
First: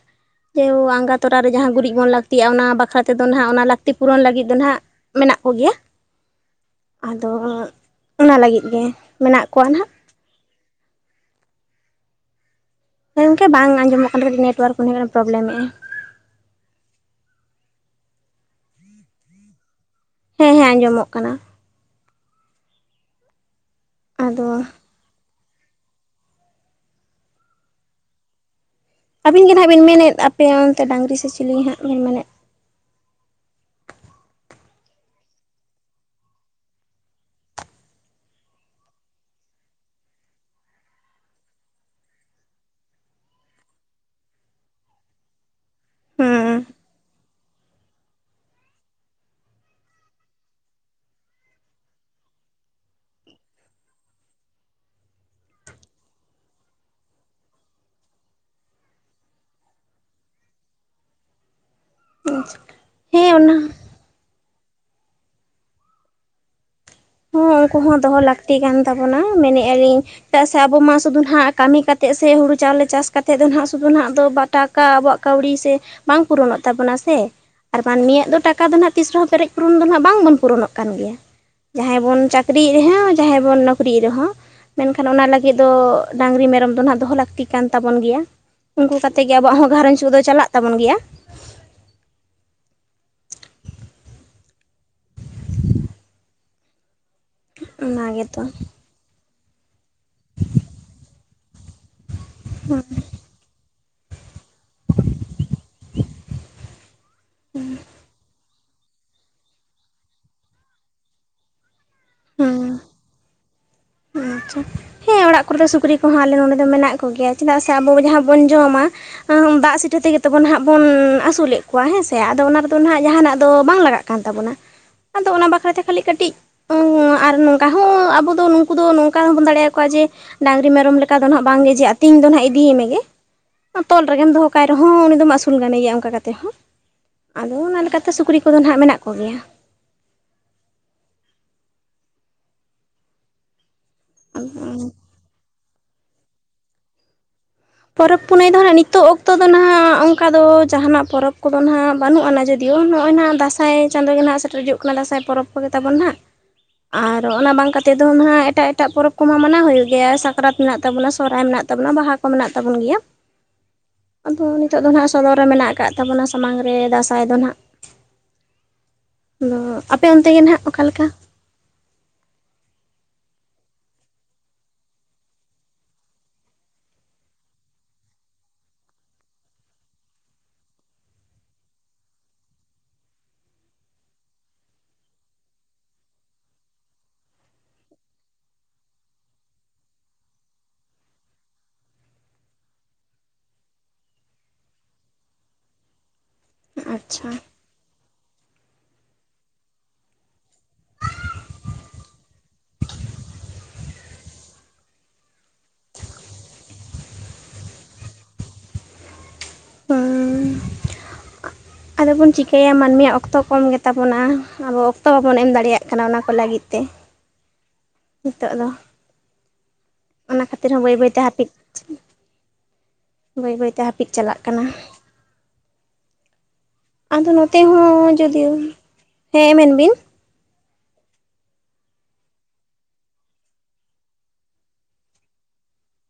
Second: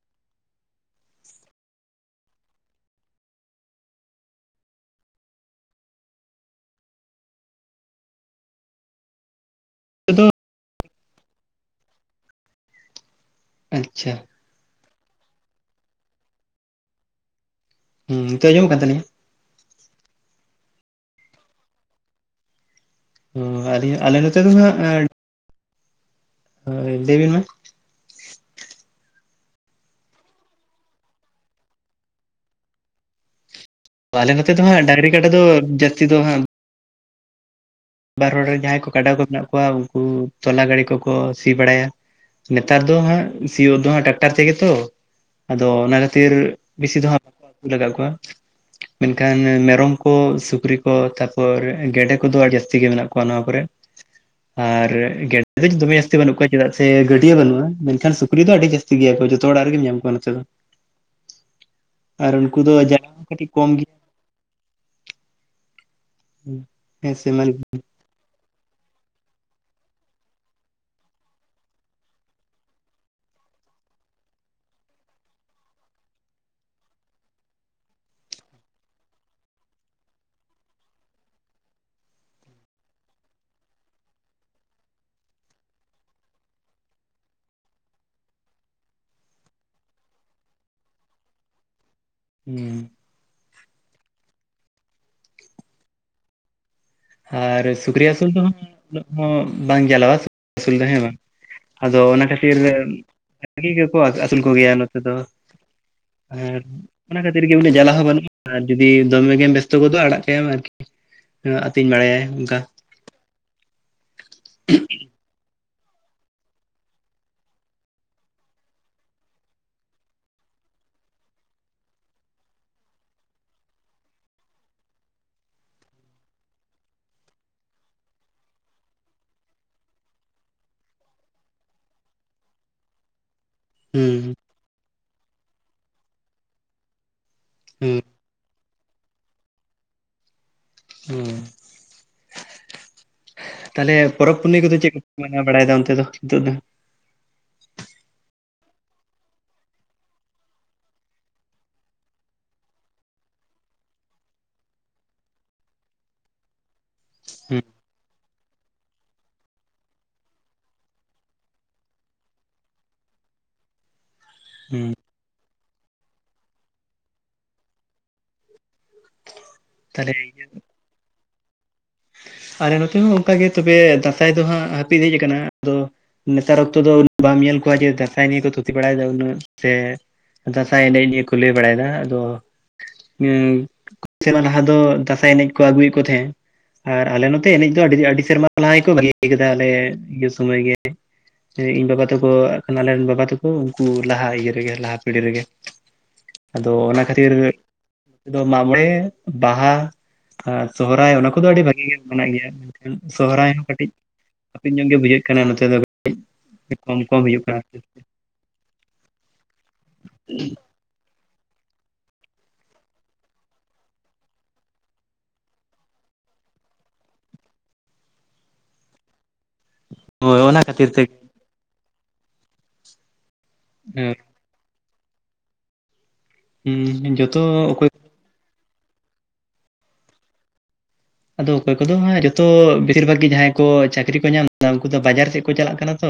[unintelligible] ᱟᱸᱜᱟ ᱛᱚᱨᱟ ᱨᱮ ᱡᱟᱦᱟᱸ ᱜᱩᱨᱤᱡ ᱵᱚᱱ ᱞᱟᱹᱠᱛᱤᱜ-ᱟ, ᱚᱱᱟ ᱵᱟᱠᱷᱨᱟ ᱛᱮᱫᱚ ᱱᱟᱦᱟᱸᱜ ᱚᱱᱟ ᱞᱟᱹᱠᱛᱤ ᱯᱩᱨᱚᱱ ᱞᱟᱹᱜᱤᱫ ᱫᱚ ᱱᱟᱦᱟᱸᱜ ᱢᱮᱱᱟᱜ ᱠᱚᱜᱮᱭᱟ ᱟᱫᱚ ᱚᱱᱟ ᱞᱟᱹᱜᱤᱫ ᱜᱮ ᱢᱮᱱᱟᱜ ᱠᱚᱣᱟ ᱱᱟᱦᱟᱸᱜ᱾ ᱟᱫᱚ ᱜᱚᱢᱠᱮ ᱵᱟᱝ ᱟᱸᱡᱚᱢᱚᱜ ᱟᱪᱪᱷᱟ ᱠᱟᱱ‌ [unintelligible] ᱱᱮᱴᱳᱣᱟᱨᱠ ᱠᱚ [unintelligible] ᱯᱨᱚᱵᱞᱮᱢᱮᱜ-ᱟᱭ᱾ ᱦᱩᱸ ᱱᱤᱛᱳ ᱟᱸᱡᱚᱢᱚᱜ ᱠᱟᱱ ᱛᱟᱞᱤᱧᱟ? ᱦᱮᱸ ᱦᱮᱸ ᱟᱸᱡᱚᱢᱚᱜ ᱠᱟᱱᱟ᱾ ᱚ ᱟᱞᱤᱧ ᱟᱞᱮ ᱱᱚᱛᱮ ᱟᱫᱚ ᱫᱚ ᱦᱟᱸᱜ ᱮᱸ ᱦᱳᱭ ᱞᱟᱹᱭ ᱵᱤᱱ ᱢᱟ? ᱟᱹᱵᱤᱱᱜᱮ ᱱᱟᱦᱟᱸᱜ ᱵᱤᱱ ᱢᱮᱱᱮᱫ ᱟᱯᱮ ᱚᱱᱛᱮ ᱰᱟᱝᱨᱤ ᱥᱮ ᱪᱤᱞᱤ ᱦᱟᱸᱜ ᱵᱤᱱ ᱢᱮᱱᱮᱫ? ᱟᱞᱮ ᱱᱚᱛᱮ ᱫᱚ ᱦᱟᱸᱜ ᱰᱟᱝᱨᱤ ᱠᱟᱰᱟ ᱫᱚ ᱡᱟᱹᱥᱛᱤ ᱫᱚ ᱦᱟᱸᱜ ᱵᱟᱨ ᱦᱚᱲ ᱨᱮᱱ ᱡᱟᱦᱟᱸᱭ ᱠᱚ ᱠᱟᱰᱟ ᱠᱚ ᱢᱮᱱᱟᱜ ᱠᱚᱣᱟ ᱩᱱᱠᱩ ᱛᱚᱞᱟ ᱜᱟᱹᱲᱤ ᱠᱚᱠᱚ ᱥᱤ ᱵᱟᱲᱟᱭᱟ᱾ ᱱᱮᱛᱟᱨ ᱫᱚ ᱦᱟᱸᱜ ᱥᱤᱭᱳᱜ ᱫᱚ ᱦᱟᱸᱜ ᱴᱟᱠᱴᱟᱨ ᱛᱮᱜᱮ ᱛᱚ᱾ ᱟᱫᱚ ᱚᱱᱟ ᱠᱷᱟᱹᱛᱤᱨ ᱦᱮᱸ ᱵᱮᱥᱤ ᱫᱚᱦᱟᱸᱜ [unintelligible] ᱞᱟᱜᱟᱣ ᱠᱚᱣᱟ᱾ ᱢᱮᱱᱠᱷᱟᱱ ᱢᱮᱨᱚᱢ ᱠᱚ ᱥᱩᱠᱨᱤ ᱠᱚ ᱛᱟᱨᱯᱚᱨ ᱜᱮᱰᱮᱸ ᱠᱚᱫᱚ ᱟᱹᱰᱤ ᱡᱟᱹᱥ ᱛᱤ ᱜᱮ ᱢᱮᱱᱟᱜ ᱠᱚᱣᱟ ᱱᱚᱣᱟ ᱠᱚᱨᱮ ᱾ ᱟᱨ ᱜᱮᱰᱮ ᱫᱚ ᱫᱚᱢᱮ ᱡᱟᱹᱥᱛᱤ ᱵᱟᱹᱱᱩᱜ ᱠᱚᱣᱟ ᱪᱮᱫᱟᱜ ᱥᱮ ᱜᱟᱹᱰᱭᱟᱹ ᱵᱟᱹᱱᱩᱜᱼᱟ ᱢᱮᱱᱠᱷᱟᱱ ᱥᱩᱠᱨᱤ ᱫᱚ ᱟᱹᱰᱤ ᱡᱟᱹᱥ ᱛᱤ ᱜᱮᱭᱟ ᱡᱚᱛᱚ ᱚᱲᱟᱜ ᱨᱮᱜᱮᱢ ᱧᱟᱢ ᱠᱚᱣᱟ ᱱᱚᱛᱮ ᱫᱚ ᱾ ᱟᱨ ᱩᱱᱠᱩ ᱫᱚ ᱡᱟᱞᱟ ᱦᱚᱸ ᱦᱮᱸ ᱠᱟᱹᱴᱤᱡ ᱚᱱᱟ ᱠᱚᱢ ᱜᱮ ᱾ ᱦᱮᱸ ᱥᱮ ᱢ ᱦᱚᱸ ᱩᱱᱠᱩ [unintelligible] ᱦᱚᱸ ᱫᱚᱦᱚ ᱞᱟᱹᱠᱛᱤ ᱠᱟᱱ ᱛᱟᱵᱚᱱᱟ ᱢᱮᱱᱮ ᱟᱞᱤᱧ ᱪᱮᱫᱟᱜ ᱥᱮ ᱟᱵᱚ ᱢᱟ ᱥᱩᱫᱩ ᱱᱟᱸᱦᱜ ᱠᱟᱹᱢᱤ ᱠᱟᱛᱮᱜ ᱥᱮ ᱦᱩᱲᱩ ᱪᱟᱣᱞᱮ ᱪᱟᱥ ᱠᱟᱛᱮᱜ ᱫᱚ ᱱᱟᱦᱜ ᱥᱩᱫᱷᱩ ᱱᱟᱦᱜ ᱫᱚ ᱵᱟ ᱴᱟᱠᱟ ᱟᱵᱚᱣᱟᱜ ᱠᱟᱹᱣᱰᱤ ᱥᱮ ᱵᱟᱝ ᱯᱩᱨᱚᱱᱚᱜ ᱛᱟᱵᱚᱱᱟ ᱥᱮ ᱾ ᱟᱨ ᱢᱟᱱᱢᱤᱭᱟᱜ ᱫᱚ ᱴᱟᱠᱟ ᱫᱚ ᱱᱟᱦᱜ ᱛᱤᱥ ᱨᱮᱦᱚᱸ ᱯᱮᱨᱮᱡ ᱯᱩᱨᱚᱱ ᱫᱚ ᱱᱟᱦᱜ ᱵᱟᱝ ᱵᱚᱱ ᱯᱩᱨᱚᱱᱚᱜ ᱠᱟᱱ ᱜᱮᱭᱟ ᱾ ᱡᱟᱦᱟᱸᱭ ᱵᱚᱱ ᱪᱟᱹᱠᱨᱤᱭᱜ ᱨᱮᱦᱚᱸ ᱡᱟᱦᱟᱸᱭ ᱵᱚᱱ ᱱᱚᱠᱨᱤᱭᱮᱫ ᱨᱮᱦᱚᱸ ᱾ ᱢᱮᱱᱠᱷᱟᱱ ᱚᱱᱟ ᱞᱟᱹᱜᱤᱫ ᱫᱚ ᱰᱟᱝᱨᱤ ᱢᱮᱨᱚᱢ ᱫᱚ ᱱᱟᱸᱦᱜ ᱫᱚᱦᱚ ᱞᱟᱹᱠᱛᱤ ᱠᱟᱱ ᱛᱟᱵᱚᱱ ᱜᱮᱭᱟ ᱾ ᱩᱱᱠᱩ ᱠᱟᱛᱮᱜ ᱜᱮ ᱟᱵᱚᱣᱟᱜ ᱦᱚᱸ ᱜᱷᱟᱨᱚᱸᱧᱡᱽ ᱠᱚᱫᱚ ᱪᱟᱞᱟᱜ ᱛᱟᱵᱚᱱ ᱜᱮᱭᱟ ᱾ ᱦᱩᱸ ᱾ ᱟᱨ ᱚᱱᱟ ᱥᱩᱠᱨᱤ ᱟᱹᱥᱩᱞ ᱫᱚ ᱜᱮᱛᱚ ᱦᱟᱸᱜ ᱩᱱᱟᱹᱜ ᱦᱚᱸ ᱵᱟᱝ ᱡᱟᱞᱟᱣᱟ ᱾ [unintelligible] ᱟᱹᱥᱩᱞ ᱫᱚ ᱦᱮᱸ ᱵᱟᱝ? ᱟᱫᱚ ᱚᱱᱟ ᱠᱷᱟᱹᱛᱤᱨ ᱵᱷᱟᱹᱜᱤ ᱜᱮᱠᱚ ᱟ ᱟᱹᱥᱩᱞ ᱠᱚᱜᱮᱭᱟ ᱱᱚᱛᱮ ᱫᱚ ᱟᱨ ᱚᱱᱟ ᱠᱷᱟᱹᱛᱤᱨ ᱜᱮ ᱩᱱᱟᱹᱜ ᱡᱟᱞᱟ ᱦᱚᱸ ᱵᱟᱹᱱᱩᱜᱼᱟ ᱾ ᱟᱨ ᱡᱩᱫᱤ ᱫᱚᱢᱮ ᱜᱮᱢ ᱵᱮᱥᱛᱚ ᱜᱚᱫᱚᱜᱼᱟ ᱟᱲᱟᱜ ᱠᱟᱭᱟᱢ ᱟᱨᱠᱤ ᱾ [unintelligible] ᱟᱛᱤᱧ ᱵᱟᱲᱟᱭᱟᱭ ᱚᱱᱠᱟ ᱾ ᱦᱮᱸ ᱟᱪᱪᱷᱟ, ᱦᱮᱸ ᱚᱲᱟᱜ ᱠᱚᱨᱮ ᱫᱚ ᱥᱩᱠᱨᱤ ᱠᱚᱦᱚᱸ ᱟᱞᱮ ᱱᱚᱸᱰᱮ ᱫᱚ ᱢᱮᱱᱟᱜ ᱠᱚᱜᱮᱭᱟ ᱪᱮᱫᱟᱜ ᱥᱮ ᱟᱵᱚ ᱡᱟᱦᱟᱸ ᱵᱚᱱ ᱡᱚᱢᱟ ᱫᱟᱜ ᱥᱤᱴᱷᱟᱹ ᱛᱮᱜᱮ ᱛᱵᱚᱱ ᱦᱟᱸᱜ ᱵᱚᱱ ᱟᱹᱥᱩᱞᱮᱫ ᱠᱚᱣᱟ ᱦᱮᱸ ᱥᱮ? ᱟᱫᱚ ᱚᱱᱟ ᱨᱮᱫᱚ ᱱᱟᱦᱜ ᱡᱟᱦᱟᱱᱟᱜ ᱫᱚ ᱵᱟᱝ ᱞᱟᱜᱟᱜ ᱠᱟᱱ ᱛᱟᱵᱚᱱᱟ, ᱟᱫᱚ ᱚᱱᱟ ᱵᱟᱠᱷᱨᱟ ᱛᱮ ᱠᱷᱟᱹᱞᱤ ᱠᱟᱹᱴᱤᱡ ᱟᱨ ᱱᱚᱝᱠᱟ ᱦᱚᱸ ᱟᱵᱚ ᱫᱚ ᱩᱱᱠᱩ ᱫᱚ ᱱᱚᱝᱠᱟ ᱦᱚᱸᱵᱚᱱ ᱫᱟᱲᱮᱭᱟᱠᱚᱣᱟ ᱡᱮ ᱰᱟᱝᱨᱤ ᱢᱮᱨᱚᱢ ᱞᱮᱠᱟ ᱫᱚ ᱱᱟᱦᱜ ᱵᱟᱝᱜᱮ ᱡᱮ ᱟᱹᱛᱤᱧ ᱫᱚ ᱱᱟᱦᱜ ᱤᱫᱤᱭᱮ ᱢᱮᱜᱮ ᱾ ᱛᱚᱞ ᱨᱮᱜᱮᱢ ᱦᱩᱸ ᱫᱚᱦᱚ ᱠᱟᱭ ᱨᱮᱦᱚᱸ ᱩᱱᱤ ᱫᱚᱢ ᱟᱹᱥᱩᱞ ᱜᱟᱱᱮᱭᱟ ᱚᱱᱠᱟ ᱠᱟᱛᱮᱫ ᱦᱚᱸ ᱾ ᱟᱫᱚ ᱚᱱᱟ ᱦᱩᱸ ᱞᱮᱠᱟᱛᱮ ᱥᱩᱠᱨᱤ ᱠᱚᱫᱚ ᱱᱟᱦᱜ ᱢᱮᱱᱟᱜ ᱠᱚᱜᱮᱭᱟ ᱾ ᱦᱮᱸ [unintelligible] ᱛᱟᱦᱚᱞᱮ ᱯᱚᱨᱚᱵᱽ ᱯᱩᱱᱟᱹᱭ ᱠᱚᱫᱚ ᱪᱮᱫ ᱠᱚᱯᱮ ᱢᱟᱱᱟᱣ ᱵᱟᱲᱟᱭᱮᱫᱟ ᱚᱱᱛᱮ ᱫᱚ ᱱᱤᱛᱚᱜ ᱫᱚ? ᱯᱚᱨᱚᱵᱽ ᱯᱩᱱᱟᱹᱭ ᱫᱚ ᱦᱟᱸᱜ ᱱᱤᱛᱚᱜ ᱚᱠᱛᱚ ᱫᱚ ᱱᱟᱦᱟᱜ ᱚᱱᱠᱟ ᱫᱚ ᱡᱟᱦᱟᱱᱟᱜ ᱯᱚᱨᱚᱵᱽ ᱠᱚᱫᱚ ᱱᱟᱦᱜ ᱵᱟᱹᱱᱩᱜ ᱟᱱᱟ ᱫᱤᱭᱳ ᱱᱚᱜᱼᱚᱭ ᱱᱟᱜ ᱫᱟᱥᱟᱸᱭ ᱪᱟᱸᱫᱚ ᱜᱮ ᱱᱟᱦᱟᱜ ᱥᱮᱴᱮᱨ ᱦᱤᱡᱩᱜ ᱠᱟᱱᱟ ᱫᱟᱥᱟᱸᱭ ᱯᱚᱨᱚᱵᱽ ᱠᱚᱜᱮ ᱛᱟᱵᱚᱱ ᱱᱟᱦᱜ ᱾ [unintelligible] ᱟᱨ ᱚᱱᱟ ᱦᱩᱸ ᱵᱟᱝ ᱠᱟᱛᱮᱫ ᱫᱚ ᱱᱟᱦᱜ ᱮᱴᱟᱜ ᱮᱴᱟᱜ ᱯᱚᱨᱚᱵᱽ ᱠᱚᱢᱟ ᱢᱟᱱᱟᱣ ᱦᱩᱭᱩᱜ ᱜᱮᱭᱟ ᱥᱟᱠᱨᱟᱛ ᱢᱮᱱᱟᱜ ᱛᱟᱵᱚᱱᱟ, ᱥᱚᱦᱨᱟᱭ ᱛᱟᱵᱚᱱᱟ, ᱵᱟᱦᱟ ᱢᱮᱱᱟᱜ ᱛᱟᱵᱚᱱ ᱜᱮᱭᱟ, ᱟᱫᱚ ᱱᱤᱛ ᱦᱩᱸ ᱫᱚ ᱱᱟᱦᱜ ᱥᱚᱫᱚᱨ ᱨᱮ ᱢᱮᱱᱟᱜ ᱟᱠᱟᱫ ᱛᱟᱵᱚᱱᱟ ᱥᱟᱢᱟᱝ ᱨᱮ ᱫᱟᱸᱥᱟᱭ ᱫᱚ ᱱᱟᱦᱜ ᱾ ᱟᱫᱚ ᱟᱯᱮ ᱛᱟᱦᱚᱞᱮ ᱚᱱᱛᱮ ᱜᱮ ᱱᱟᱦᱜ ᱚᱠᱟ ᱞᱮᱠᱟ? ᱟᱞᱮ ᱱᱚᱛᱮ ᱦᱚᱸ ᱚᱱᱠᱟ ᱜᱮ, ᱛᱚᱵᱮ ᱫᱟᱸᱥᱟᱭ ᱫᱚ ᱦᱟᱸᱜ ᱦᱟᱹᱯᱤᱫ ᱟᱠᱟᱱᱟ ᱾ ᱟᱫᱚ ᱱᱮᱛᱟᱨ ᱚᱠᱛᱚ ᱫᱚ ᱵᱟᱢ ᱧᱮᱞ ᱠᱚᱣᱟ ᱡᱮ ᱫᱟᱸᱥᱟᱭ ᱱᱤᱭᱮ ᱠᱚ ᱛᱷᱩᱛᱤ ᱵᱟᱲᱟᱭᱮᱫᱟ ᱩᱱᱟᱹᱜ ᱥᱮ ᱫᱟᱥᱟᱭ ᱮᱱᱮᱡ ᱱᱤᱭᱟᱹ ᱠᱚ ᱞᱟᱹᱭ ᱵᱟᱲᱟᱭᱮᱫᱟ ᱾ ᱟᱫᱚ ᱦᱩᱸ [unintelligible] ᱥᱮᱨᱢᱟ ᱞᱟᱦᱟ ᱫᱚ ᱫᱟᱸᱥᱟᱭ ᱮᱱᱮᱡ ᱠᱚ ᱟᱹᱜᱩᱭᱮᱫ ᱠᱚ ᱛᱟᱦᱮᱸᱫᱟ ᱾ ᱟᱨ ᱟᱞᱮ ᱱᱚᱛᱮ ᱮᱱᱮᱡ ᱫᱚ ᱟᱹᱰᱤ ᱟᱹᱰᱤ ᱥᱮᱨᱢᱟ ᱞᱟᱦᱟ ᱜᱮᱠᱚ ᱵᱟᱹᱜᱤ ᱟᱠᱟᱫᱟ ᱟᱞᱮ ᱤᱭᱟᱹ ᱥᱚᱢᱚᱭ ᱜᱮ ᱾ ᱮᱸ ᱤᱧ ᱵᱟᱵᱟ ᱛᱮᱠᱚ ᱟᱜ ᱠᱷᱟᱱ ᱟᱞᱮ ᱨᱮᱱ ᱵᱟᱵᱟ ᱛᱟᱠᱚ ᱩᱱᱠᱩ ᱞᱟᱦᱟ ᱤᱭᱟᱹ ᱨᱮᱜᱮ ᱞᱟᱦᱟ ᱯᱤᱲᱦᱤ ᱨᱮᱜᱮ ᱾ ᱟᱫᱚ ᱚᱱᱟ ᱟᱪᱪᱷᱟ ᱠᱷᱟᱹᱛᱤᱨ ᱱᱤᱛᱚᱜ ᱫᱚ ᱢᱟᱜ ᱢᱚᱬᱮ, ᱵᱟᱦᱟ, ᱥᱚᱦᱨᱟᱭ ᱚᱱᱟ ᱠᱚᱫᱚ ᱟᱹᱰᱤ ᱵᱷᱟᱜᱤ ᱢᱮᱱᱟᱜ ᱜᱮᱭᱟ, ᱢᱮᱱᱠᱷᱟᱱ ᱥᱚᱦᱨᱟᱭ ᱦᱚᱸ ᱠᱟᱹᱴᱤᱡ ᱦᱟᱯᱮᱱ ᱧᱚᱜ ᱜᱮ ᱵᱩᱡᱷᱟᱹᱜ ᱠᱟᱱᱟ ᱱᱚᱛᱮ ᱫᱚ ᱠᱟᱹᱡ ᱠᱚᱢ ᱠᱚᱢ ᱦᱩᱭᱩᱜ ᱠᱟᱱᱟ ᱟᱨ ᱪᱮᱫ ᱾ ᱦᱩᱸ [inaudible] ᱟᱫᱚ ᱵᱚᱱ ᱪᱤᱠᱟᱹᱭᱟ ᱢᱟᱹᱱᱢᱤᱭᱟᱜ ᱚᱠᱛᱚ ᱠᱚᱢ ᱜᱮ ᱛᱟᱵᱚᱱᱟ, ᱟᱵᱚ ᱚᱠᱛᱚ ᱵᱟᱵᱚᱱ ᱮᱢ ᱫᱟᱲᱮᱭᱟᱜ ᱠᱟᱱᱟ ᱚᱱᱟ ᱠᱚ ᱞᱟᱹᱜᱤᱫ ᱛᱮ᱾ ᱱᱤᱛᱚᱜ ᱫᱚ, ᱚᱱᱟ ᱠᱷᱟᱹᱛᱤᱨ ᱦᱚᱸ ᱵᱟᱹᱭ ᱵᱟᱹᱭ ᱛᱮ ᱦᱟᱹᱯᱤᱫ ᱵᱟᱹᱭ ᱵᱟᱹᱭ ᱛᱮ ᱦᱟᱹᱯᱤᱫ ᱪᱟᱞᱟᱜ ᱠᱟᱱᱟ᱾ ᱟᱫᱚ ᱡᱚᱛᱚ ᱱᱚᱛᱮ ᱚᱠᱚᱭ ᱦᱚᱸ ᱡᱩᱫᱤ, ᱦᱮᱸ ᱢᱮᱱ ᱵᱤᱱ᱾ ᱟᱫᱚ ᱚᱠᱚᱭ ᱠᱚᱫᱚ ᱦᱟᱸᱜ ᱡᱚᱛᱚ ᱵᱮᱥᱤᱨ ᱵᱷᱟᱜᱽ ᱜᱮ ᱡᱟᱦᱟᱸᱭ ᱠᱚ ᱪᱟᱹᱠᱨᱤ ᱠᱚ ᱧᱟᱢ ᱮᱫᱟ ᱩᱱᱠᱩ ᱫᱚ ᱵᱟᱡᱟᱨ ᱥᱮᱫ ᱠᱚ ᱪᱟᱞᱟᱜ ᱠᱟᱱᱟ ᱛᱚ᱾